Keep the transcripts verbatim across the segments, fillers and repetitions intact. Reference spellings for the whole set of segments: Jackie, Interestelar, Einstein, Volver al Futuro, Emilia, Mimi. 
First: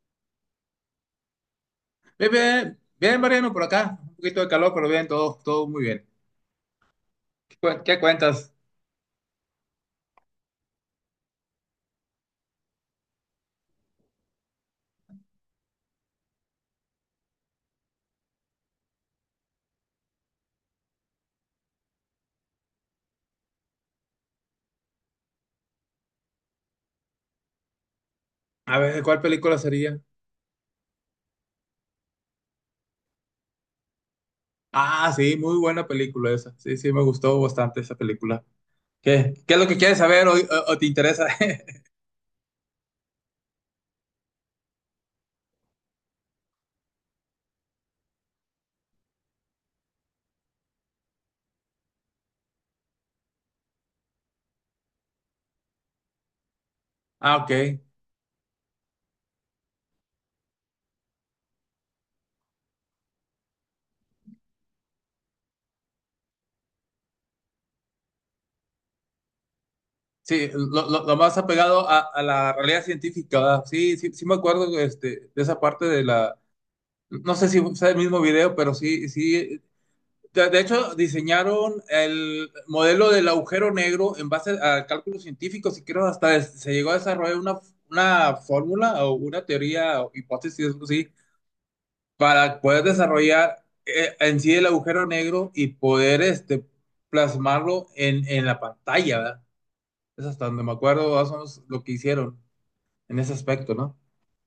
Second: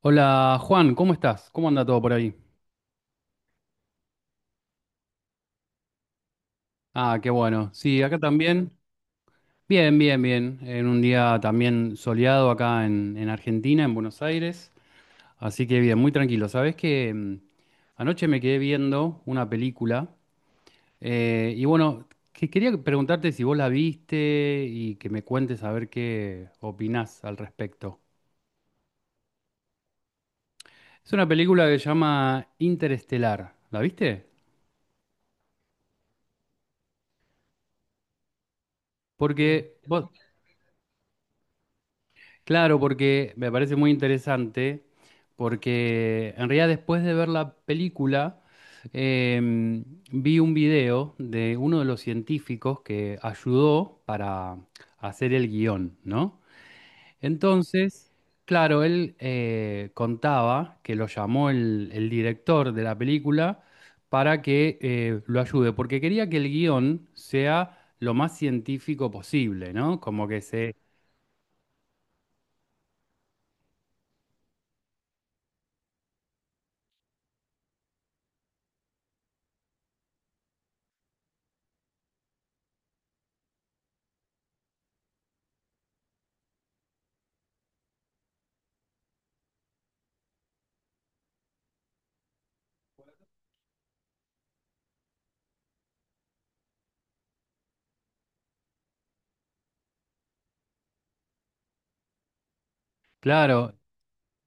Hola Juan, ¿cómo estás? ¿Cómo anda todo por Bien, ahí? bien, bien, Mariano, por acá. Un poquito de calor, pero bien, todo, todo muy bien. Ah, qué ¿Qué, bueno. cuen- qué Sí, acá cuentas? también. Bien, bien, bien. En un día también soleado acá en, en Argentina, en Buenos Aires. Así que bien, muy tranquilo. Sabés que mm, anoche me quedé viendo una película eh, y bueno, que quería preguntarte si vos la viste y que me cuentes a ver qué opinás al respecto. A ver, ¿cuál película sería? Es una película que se llama Interestelar. ¿La viste? Ah, sí, muy buena película esa. Sí, sí, me gustó bastante esa película. ¿Qué, qué es lo Porque que quieres vos, saber o, o- o te interesa? Claro, porque me parece muy interesante, porque en realidad después de ver la película, em, vi un video de uno de los científicos que ayudó para hacer el guión, ¿no? Ah, ok. Entonces, claro, él eh, contaba que lo llamó el, el director de la película para que eh, lo ayude, porque quería que el guión sea lo más científico posible, ¿no? Como que Sí, se... lo, lo- lo más apegado a, a la realidad científica, ¿verdad? Sí, sí, sí me acuerdo este, de esa parte de la... No sé si fue el mismo video, pero sí, sí. De, de hecho, diseñaron el modelo del agujero negro en base a cálculos científicos y creo hasta se llegó a desarrollar una, una fórmula o una teoría o hipótesis, algo así, para poder desarrollar eh, en sí el agujero negro y poder este, plasmarlo en, en la pantalla, ¿verdad? Es hasta donde me acuerdo, más o menos lo que hicieron en ese Claro, aspecto, ¿no?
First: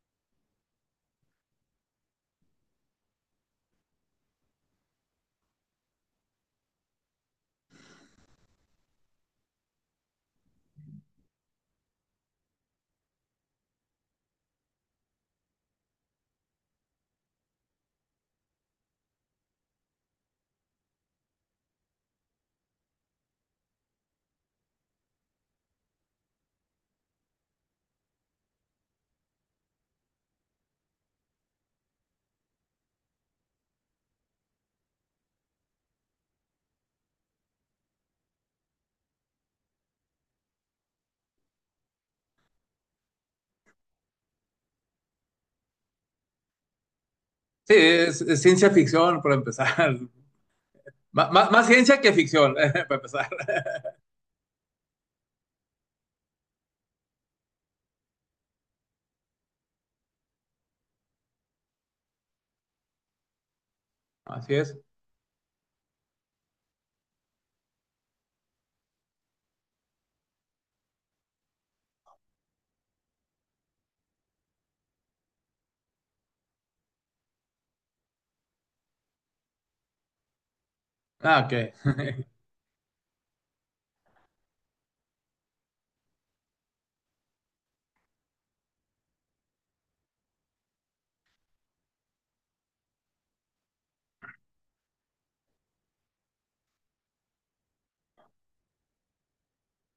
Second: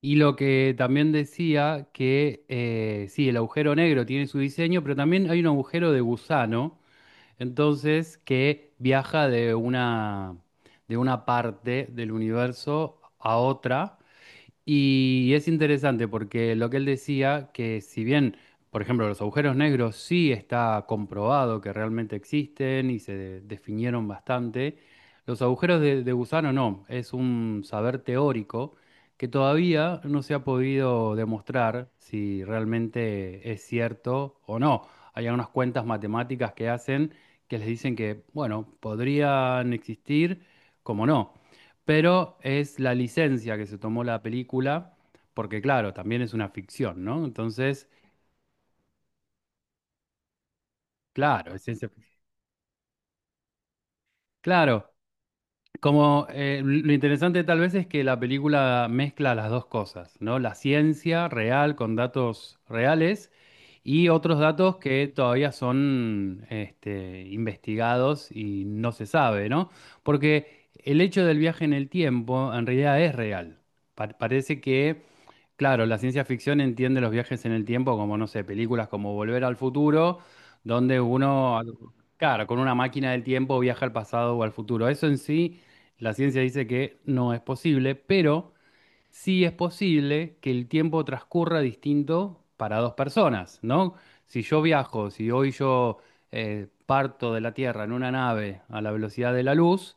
y lo que también decía que eh, sí, el agujero negro tiene su diseño, pero también hay un agujero de gusano, entonces que viaja de una, de una parte del universo a otra y es interesante porque lo que él decía, que si bien, por ejemplo, los agujeros negros sí está comprobado que realmente existen y se de- definieron bastante, los agujeros de, de gusano no, es un saber teórico que todavía no se ha podido demostrar si realmente es cierto o no. Hay algunas cuentas matemáticas que hacen que les dicen que, bueno, podrían existir, como no, pero es la licencia que se tomó la película, porque claro, también es una ficción, ¿no? Sí, Entonces, es, es ciencia ficción, para empezar. Má- má- claro, es Más ciencia ciencia que ficción. ficción, para empezar. Claro, como eh, lo interesante tal vez es que la película mezcla las dos cosas, ¿no? La ciencia real con datos reales y otros Así es. datos que todavía son este, investigados y no se sabe, ¿no? Porque el hecho del viaje en el tiempo en realidad es real. Pa- parece que claro, la ciencia ficción entiende los viajes en el tiempo como, no sé, películas como Volver al Futuro, donde Ah, ok. uno, claro, con una máquina del tiempo viaja al pasado o al futuro. Eso en sí, la ciencia dice que no es posible, pero sí es posible que el tiempo transcurra distinto para dos personas, ¿no? Si yo viajo, si hoy yo eh, parto de la Tierra en una nave a la velocidad de la luz,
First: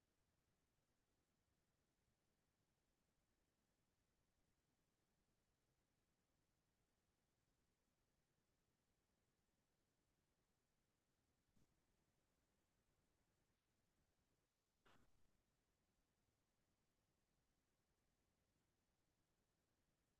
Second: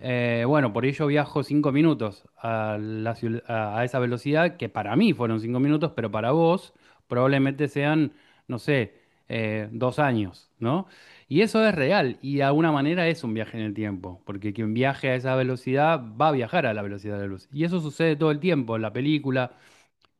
eh, bueno, por ello viajo cinco minutos a, la ciu- a a esa velocidad, que para mí fueron cinco minutos, pero para vos probablemente sean, no sé, eh, dos años, ¿no? Y eso es real, y de alguna manera es un viaje en el tiempo, porque quien viaje a esa velocidad va a viajar a la velocidad de la luz. Y eso sucede todo el tiempo en la película,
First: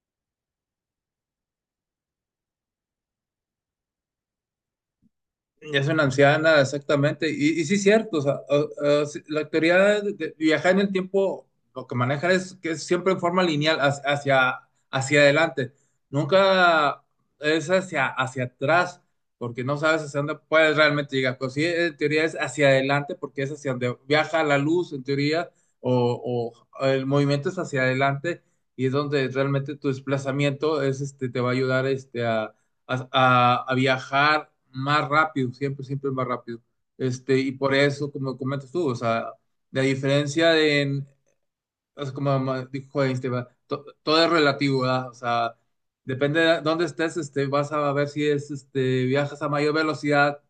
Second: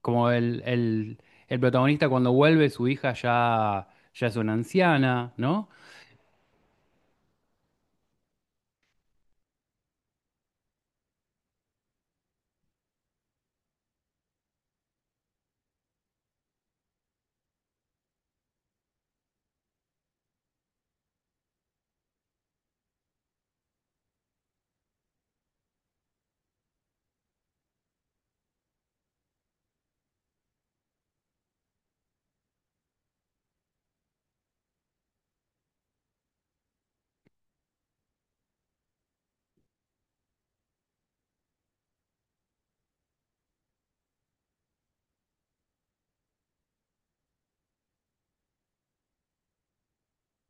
como el, el- el protagonista cuando vuelve, su hija ya, ya es una anciana, ¿no? Ya es una anciana, exactamente. Y, y sí, cierto. O sea, o- o sí, la teoría de, de viajar en el tiempo, lo que maneja es que es siempre en forma lineal hacia, hacia, hacia adelante. Nunca es hacia, hacia atrás, porque no sabes hacia dónde puedes realmente llegar. Pero sí, en teoría es hacia adelante, porque es hacia donde viaja la luz, en teoría, o, o el movimiento es hacia adelante, y es donde realmente tu desplazamiento es, este, te va a ayudar este, a a, a- a viajar más rápido, siempre, siempre más rápido. Este, y por eso, como comentas tú, o sea, la diferencia de, en- es como ma- dijo Einstein, ¿verdad? To- todo es relativo, ¿verdad? O sea, depende de dónde estés, este, vas a ver si es, este, viajas a mayor velocidad.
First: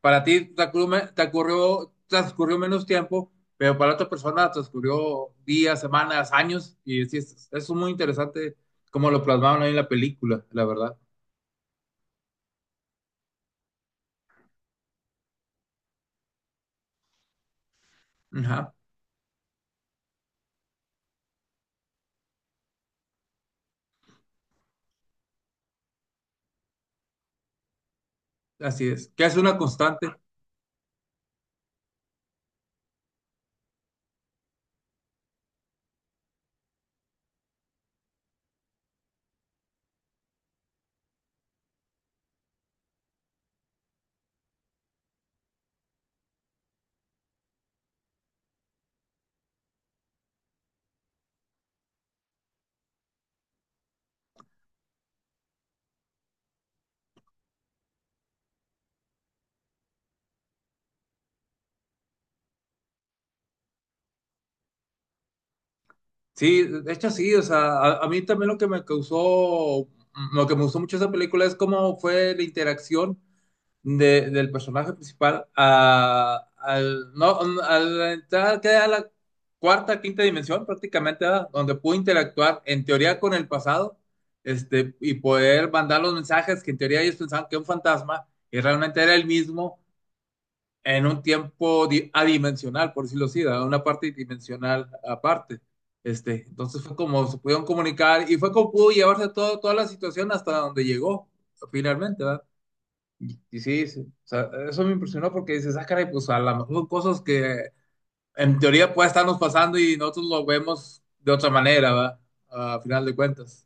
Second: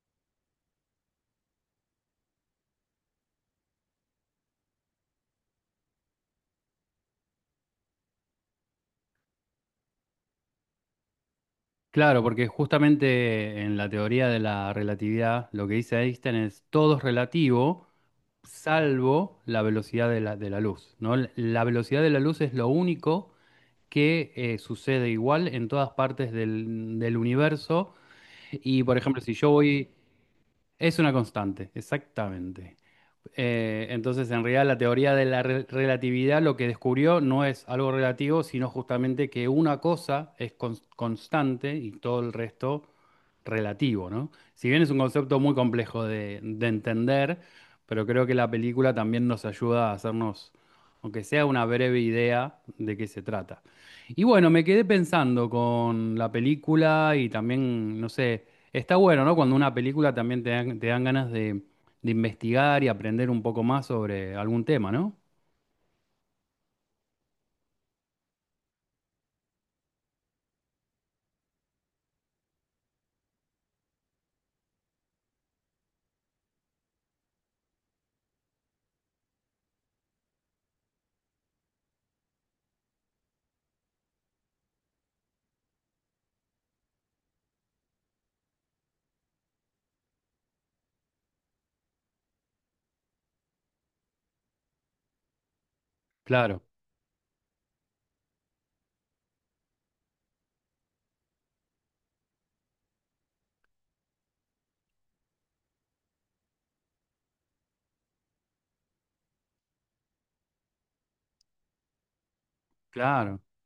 Para ti te ocurrió, me- te ocurrió- transcurrió menos tiempo, pero para otra persona transcurrió días, semanas, años, y sí, es, es muy interesante como lo plasmaron ahí en la película, la verdad. Claro, porque justamente en la teoría de la relatividad lo que dice Einstein es todo es relativo Ajá. salvo la velocidad de la, de la luz, ¿no? L- La velocidad de la luz es lo único que eh, sucede igual en todas partes del, del universo y, Así por es, ejemplo, que si es yo una voy... constante. Es una constante, exactamente. Eh, entonces, en realidad, la teoría de la re- relatividad lo que descubrió no es algo relativo, sino justamente que una cosa es cons- constante y todo el resto relativo, ¿no? Si bien es un concepto muy complejo de, de entender, pero creo que la película también nos ayuda a hacernos, aunque sea una breve idea de qué se trata. Y bueno, me quedé pensando con la película y también, no sé, está bueno, ¿no? Cuando una película también te dan, te dan ganas de investigar y aprender un poco más sobre algún tema, ¿no? Sí, de hecho sí, o sea, a, a mí también lo que me causó, mm, lo que me gustó mucho de esa película es cómo fue la interacción de- del personaje principal a, al, no, al entrar que a la cuarta, quinta dimensión prácticamente, ¿verdad? Donde pudo interactuar en teoría con el pasado, este, y poder mandar los mensajes que en teoría ellos pensaban que era un fantasma y realmente era el mismo en un tiempo di- adimensional, por decirlo así, ¿verdad? Una parte dimensional aparte. Este, Claro, entonces fue como se pudieron comunicar y fue como pudo llevarse todo, toda la situación hasta donde llegó finalmente, ¿verdad? Y, y sí, sí, o sea, eso me impresionó porque dices, ah, caray, pues a lo mejor son cosas que en teoría puede estarnos pasando y nosotros lo vemos de otra manera, ¿verdad? A final de claro. cuentas.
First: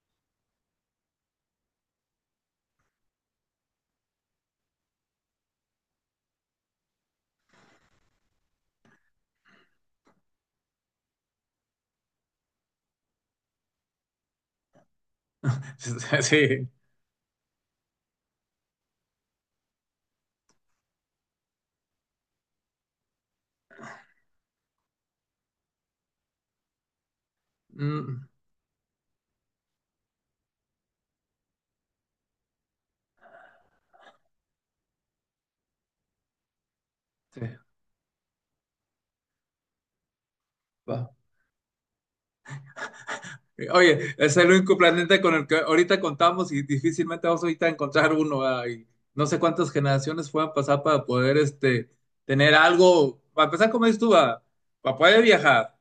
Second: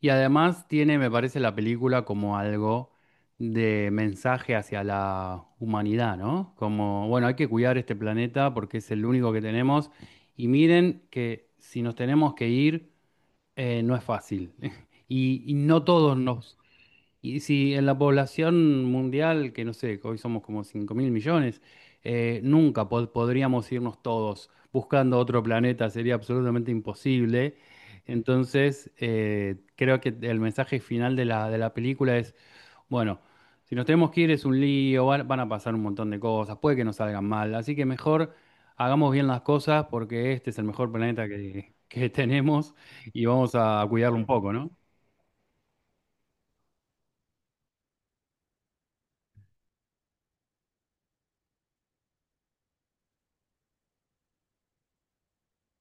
Y además tiene, me parece, la película como algo de mensaje hacia la humanidad, ¿no? Como, bueno, hay que cuidar este planeta porque es el único que tenemos. Y miren que si nos tenemos que ir, eh, no es fácil. Y, y no todos nos, Sí. Y si en la población mundial, que no sé, que hoy somos como cinco mil millones, eh, nunca po- podríamos irnos todos buscando otro planeta, sería absolutamente imposible. Mm, Entonces, eh, creo que el mensaje final de la, de la película es, bueno, si nos tenemos que ir es un lío, van, van a pasar un montón de cosas, puede que nos salgan sí. mal, así que mejor hagamos bien las cosas porque este es el mejor planeta que, que tenemos y vamos a Oye, cuidarlo un es el poco, ¿no? único planeta con el que ahorita contamos y difícilmente vamos ahorita a encontrar uno, ¿verdad? Y no sé cuántas generaciones puedan pasar para poder este, tener algo, para empezar, como dices tú, ¿verdad? Para poder viajar.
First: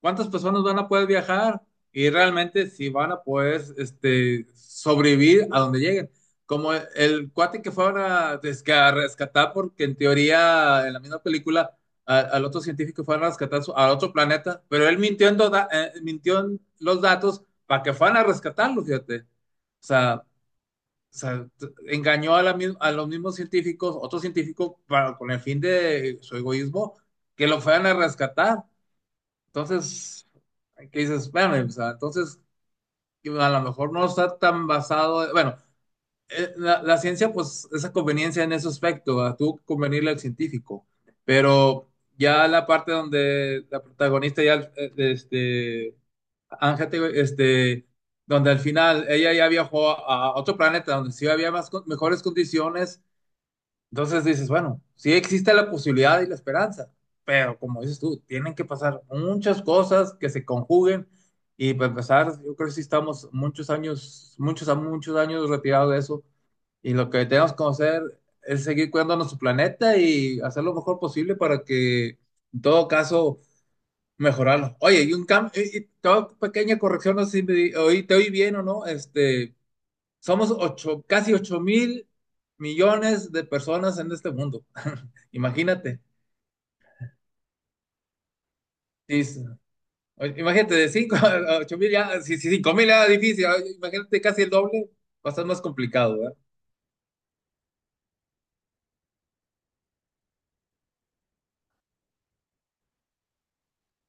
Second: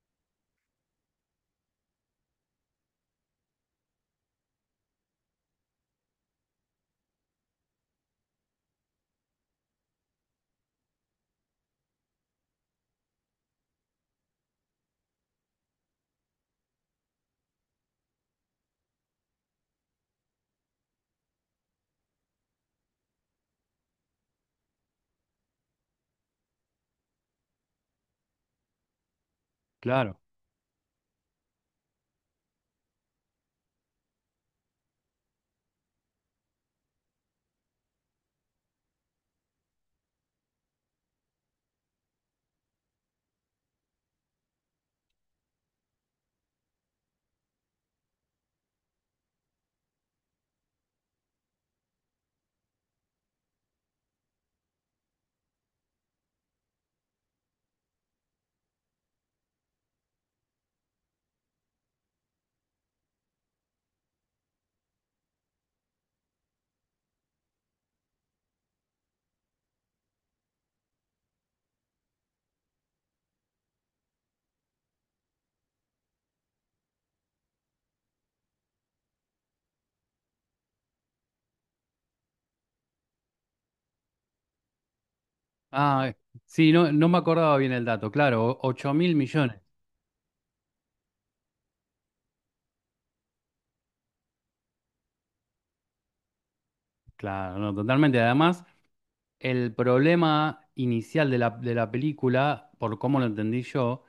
¿Cuántas personas van a poder viajar? Y realmente si van a poder este, sobrevivir a donde lleguen. Como el, el cuate que fueron a, desca- rescatar, porque en teoría, en la misma película, a- al otro científico y fueron a rescatar su- a otro planeta, pero él mintió en, do- eh, mintió en los datos para que fueran a rescatarlo, fíjate. O sea, o sea, engañó a, la mis- a los mismos científicos, otros científicos, para, con el fin de su egoísmo, que lo fueran a rescatar. Claro. Entonces, ¿qué dices? Bueno, o sea, entonces que a lo mejor no está tan basado, bueno, eh, la, la ciencia, pues, esa conveniencia en ese aspecto, a tú convenirle al científico, pero ya la parte donde la protagonista ya, eh, este, Ángel, te- este, donde al final ella ya viajó a otro planeta donde sí había más, con- mejores condiciones, entonces dices, bueno, sí existe la posibilidad y la esperanza, pero como dices tú, tienen que pasar muchas cosas que se conjuguen y para empezar, yo creo que sí estamos muchos años, muchos a muchos años retirados de eso y lo que tenemos que hacer es seguir cuidando nuestro planeta y hacer lo mejor posible para que, en todo caso, mejorarlo. Oye, y un cambio, toda pequeña corrección, no sé si me di- oí- te oí bien o no, este, somos ocho, casi ocho mil millones de personas en este mundo. Imagínate. Ah, eh, sí, no, no me acordaba bien el dato, claro, ocho mil Sí, es- millones, o- imagínate, de cinco a ocho mil ya, si si cinco mil era difícil, ah, imagínate casi el doble, va a estar más complicado. claro, no, totalmente. Además, el problema inicial de la, de la película, por cómo lo entendí yo,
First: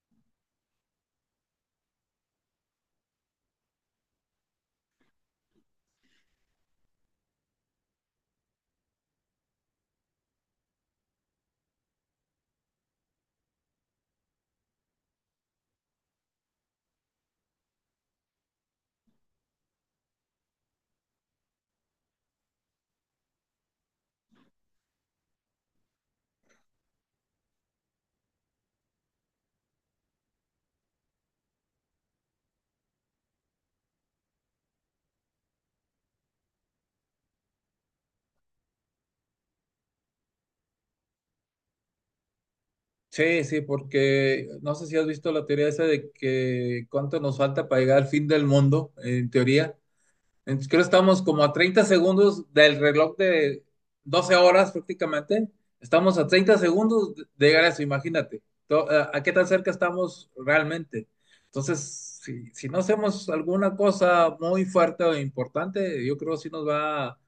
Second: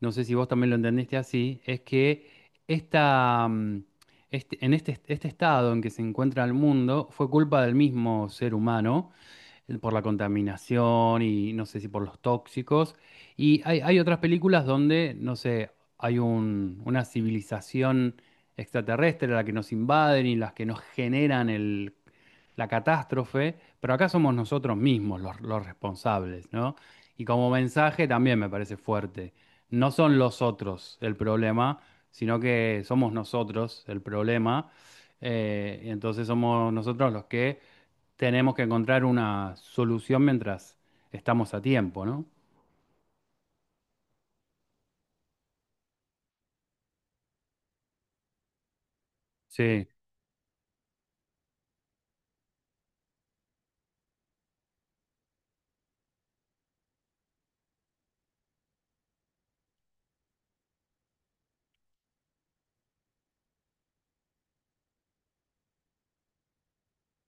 no sé si vos también lo entendiste así, es que esta, mm, este- en este, este estado en que se encuentra el mundo fue culpa del mismo ser humano por la contaminación y no sé si por los tóxicos. Y hay, hay otras películas donde, no sé, hay un- una civilización extraterrestre la que nos invaden y las que nos generan el- la catástrofe, pero acá somos nosotros mismos los, los responsables, ¿no? Y como mensaje también me parece fuerte. No son los otros el problema, sino que somos nosotros el problema. Eh, entonces somos nosotros los que tenemos que encontrar una solución mientras estamos a tiempo, ¿no? Sí, sí, porque no sé si has visto la teoría esa de que cuánto nos falta para llegar al fin del mundo, en teoría. Sí, Entonces, creo que estamos como a treinta segundos del reloj de doce horas prácticamente. Estamos a treinta segundos de de llegar a eso, imagínate. To- ¿A a qué tan cerca estamos realmente? Entonces, si, si no hacemos alguna cosa muy fuerte o importante, yo creo que sí nos va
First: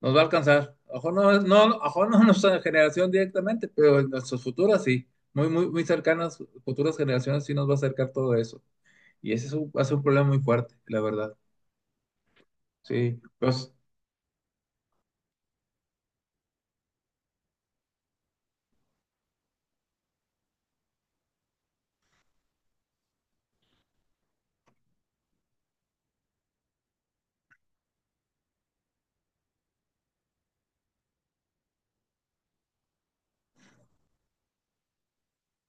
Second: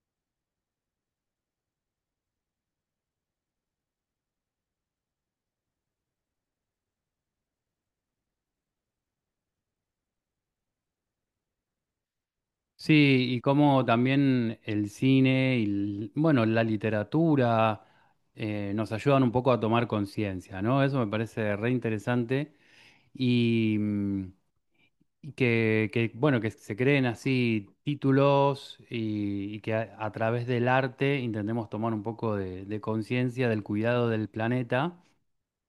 nos va a alcanzar. Ojo no, no, ojo no nuestra generación directamente, pero en nuestras futuras sí. Muy, muy, muy cercanas, futuras generaciones sí nos va a acercar todo eso. Y ese es un, va a ser un problema muy fuerte, la verdad. Sí, sí, y pues, como también el cine y, l- bueno, la literatura eh, nos ayudan un poco a tomar conciencia, ¿no? Eso me parece re interesante y, mm, y que, que, bueno, que se creen así títulos y, y que a, a través del arte intentemos tomar un poco de de conciencia del cuidado del planeta.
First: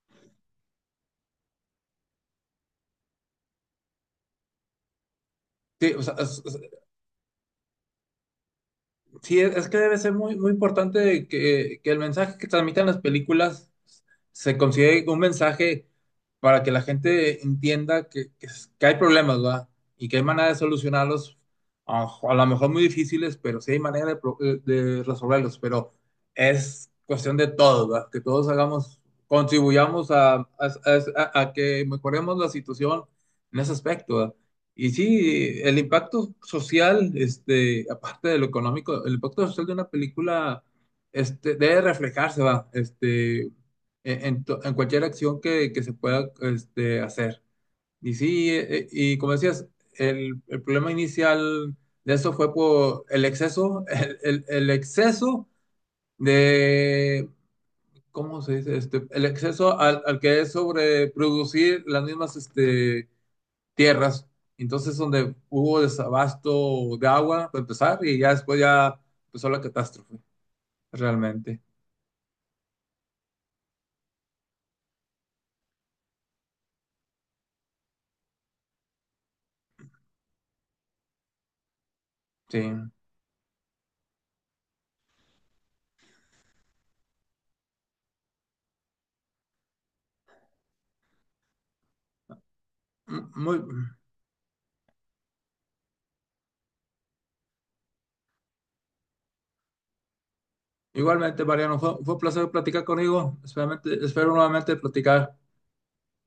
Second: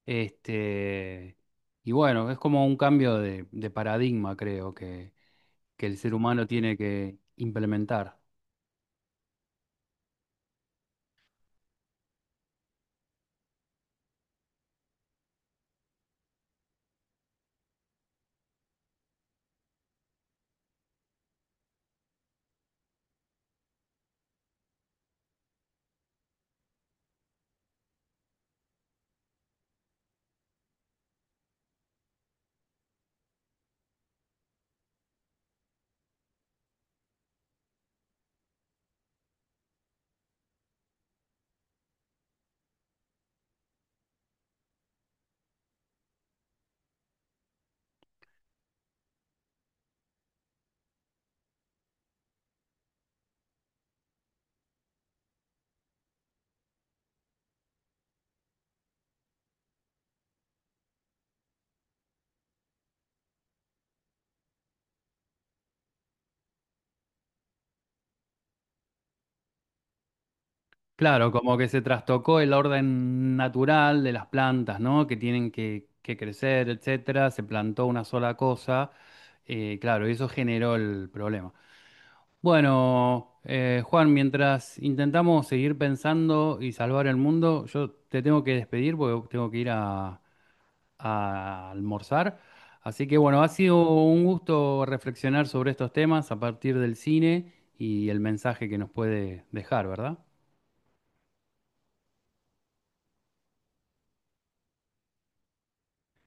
Este, y bueno, es como un cambio de, de paradigma, creo, que, que sí, el o ser sea, es- humano tiene que implementar. sí, es es que debe ser muy, muy importante que, que el mensaje que transmitan las películas se considere un mensaje para que la gente entienda que, que s- que hay problemas, ¿verdad? Y que hay manera de solucionarlos, a, a lo mejor muy difíciles, pero sí hay manera de, pro- eh, de resolverlos. Pero es cuestión de todos, ¿verdad? Que todos hagamos, contribuyamos a, a- a- a- a que mejoremos la situación en ese aspecto, ¿verdad? Y sí, el impacto social, este, aparte de lo económico, el impacto social de una película, este, debe reflejarse, va, este, en, en to- en cualquier acción que, que se pueda, este, hacer. Y sí, eh, eh, y como decías, el, el problema inicial de eso fue por el exceso, el, el- el exceso de, ¿cómo se dice? Este, el exceso al, al que es sobreproducir las mismas, este, tierras. Entonces, donde hubo desabasto de agua, para empezar, y ya después ya empezó la catástrofe, Claro, como realmente. que se trastocó el orden natural de las plantas, ¿no? Que tienen que, que crecer, etcétera. Se plantó una sola cosa. Eh, claro, y eso generó el problema. Sí. M- Bueno, eh, Juan, mientras intentamos seguir pensando y salvar el mundo, yo te tengo que despedir porque tengo que ir a a almorzar. Así que bueno, ha Muy, sido un gusto reflexionar sobre estos temas a partir del cine y el mensaje que nos puede dejar, ¿verdad? igualmente, Mariano, fue, fue un placer platicar conmigo. Espero, espero nuevamente platicar.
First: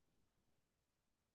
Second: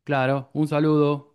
Claro, un saludo.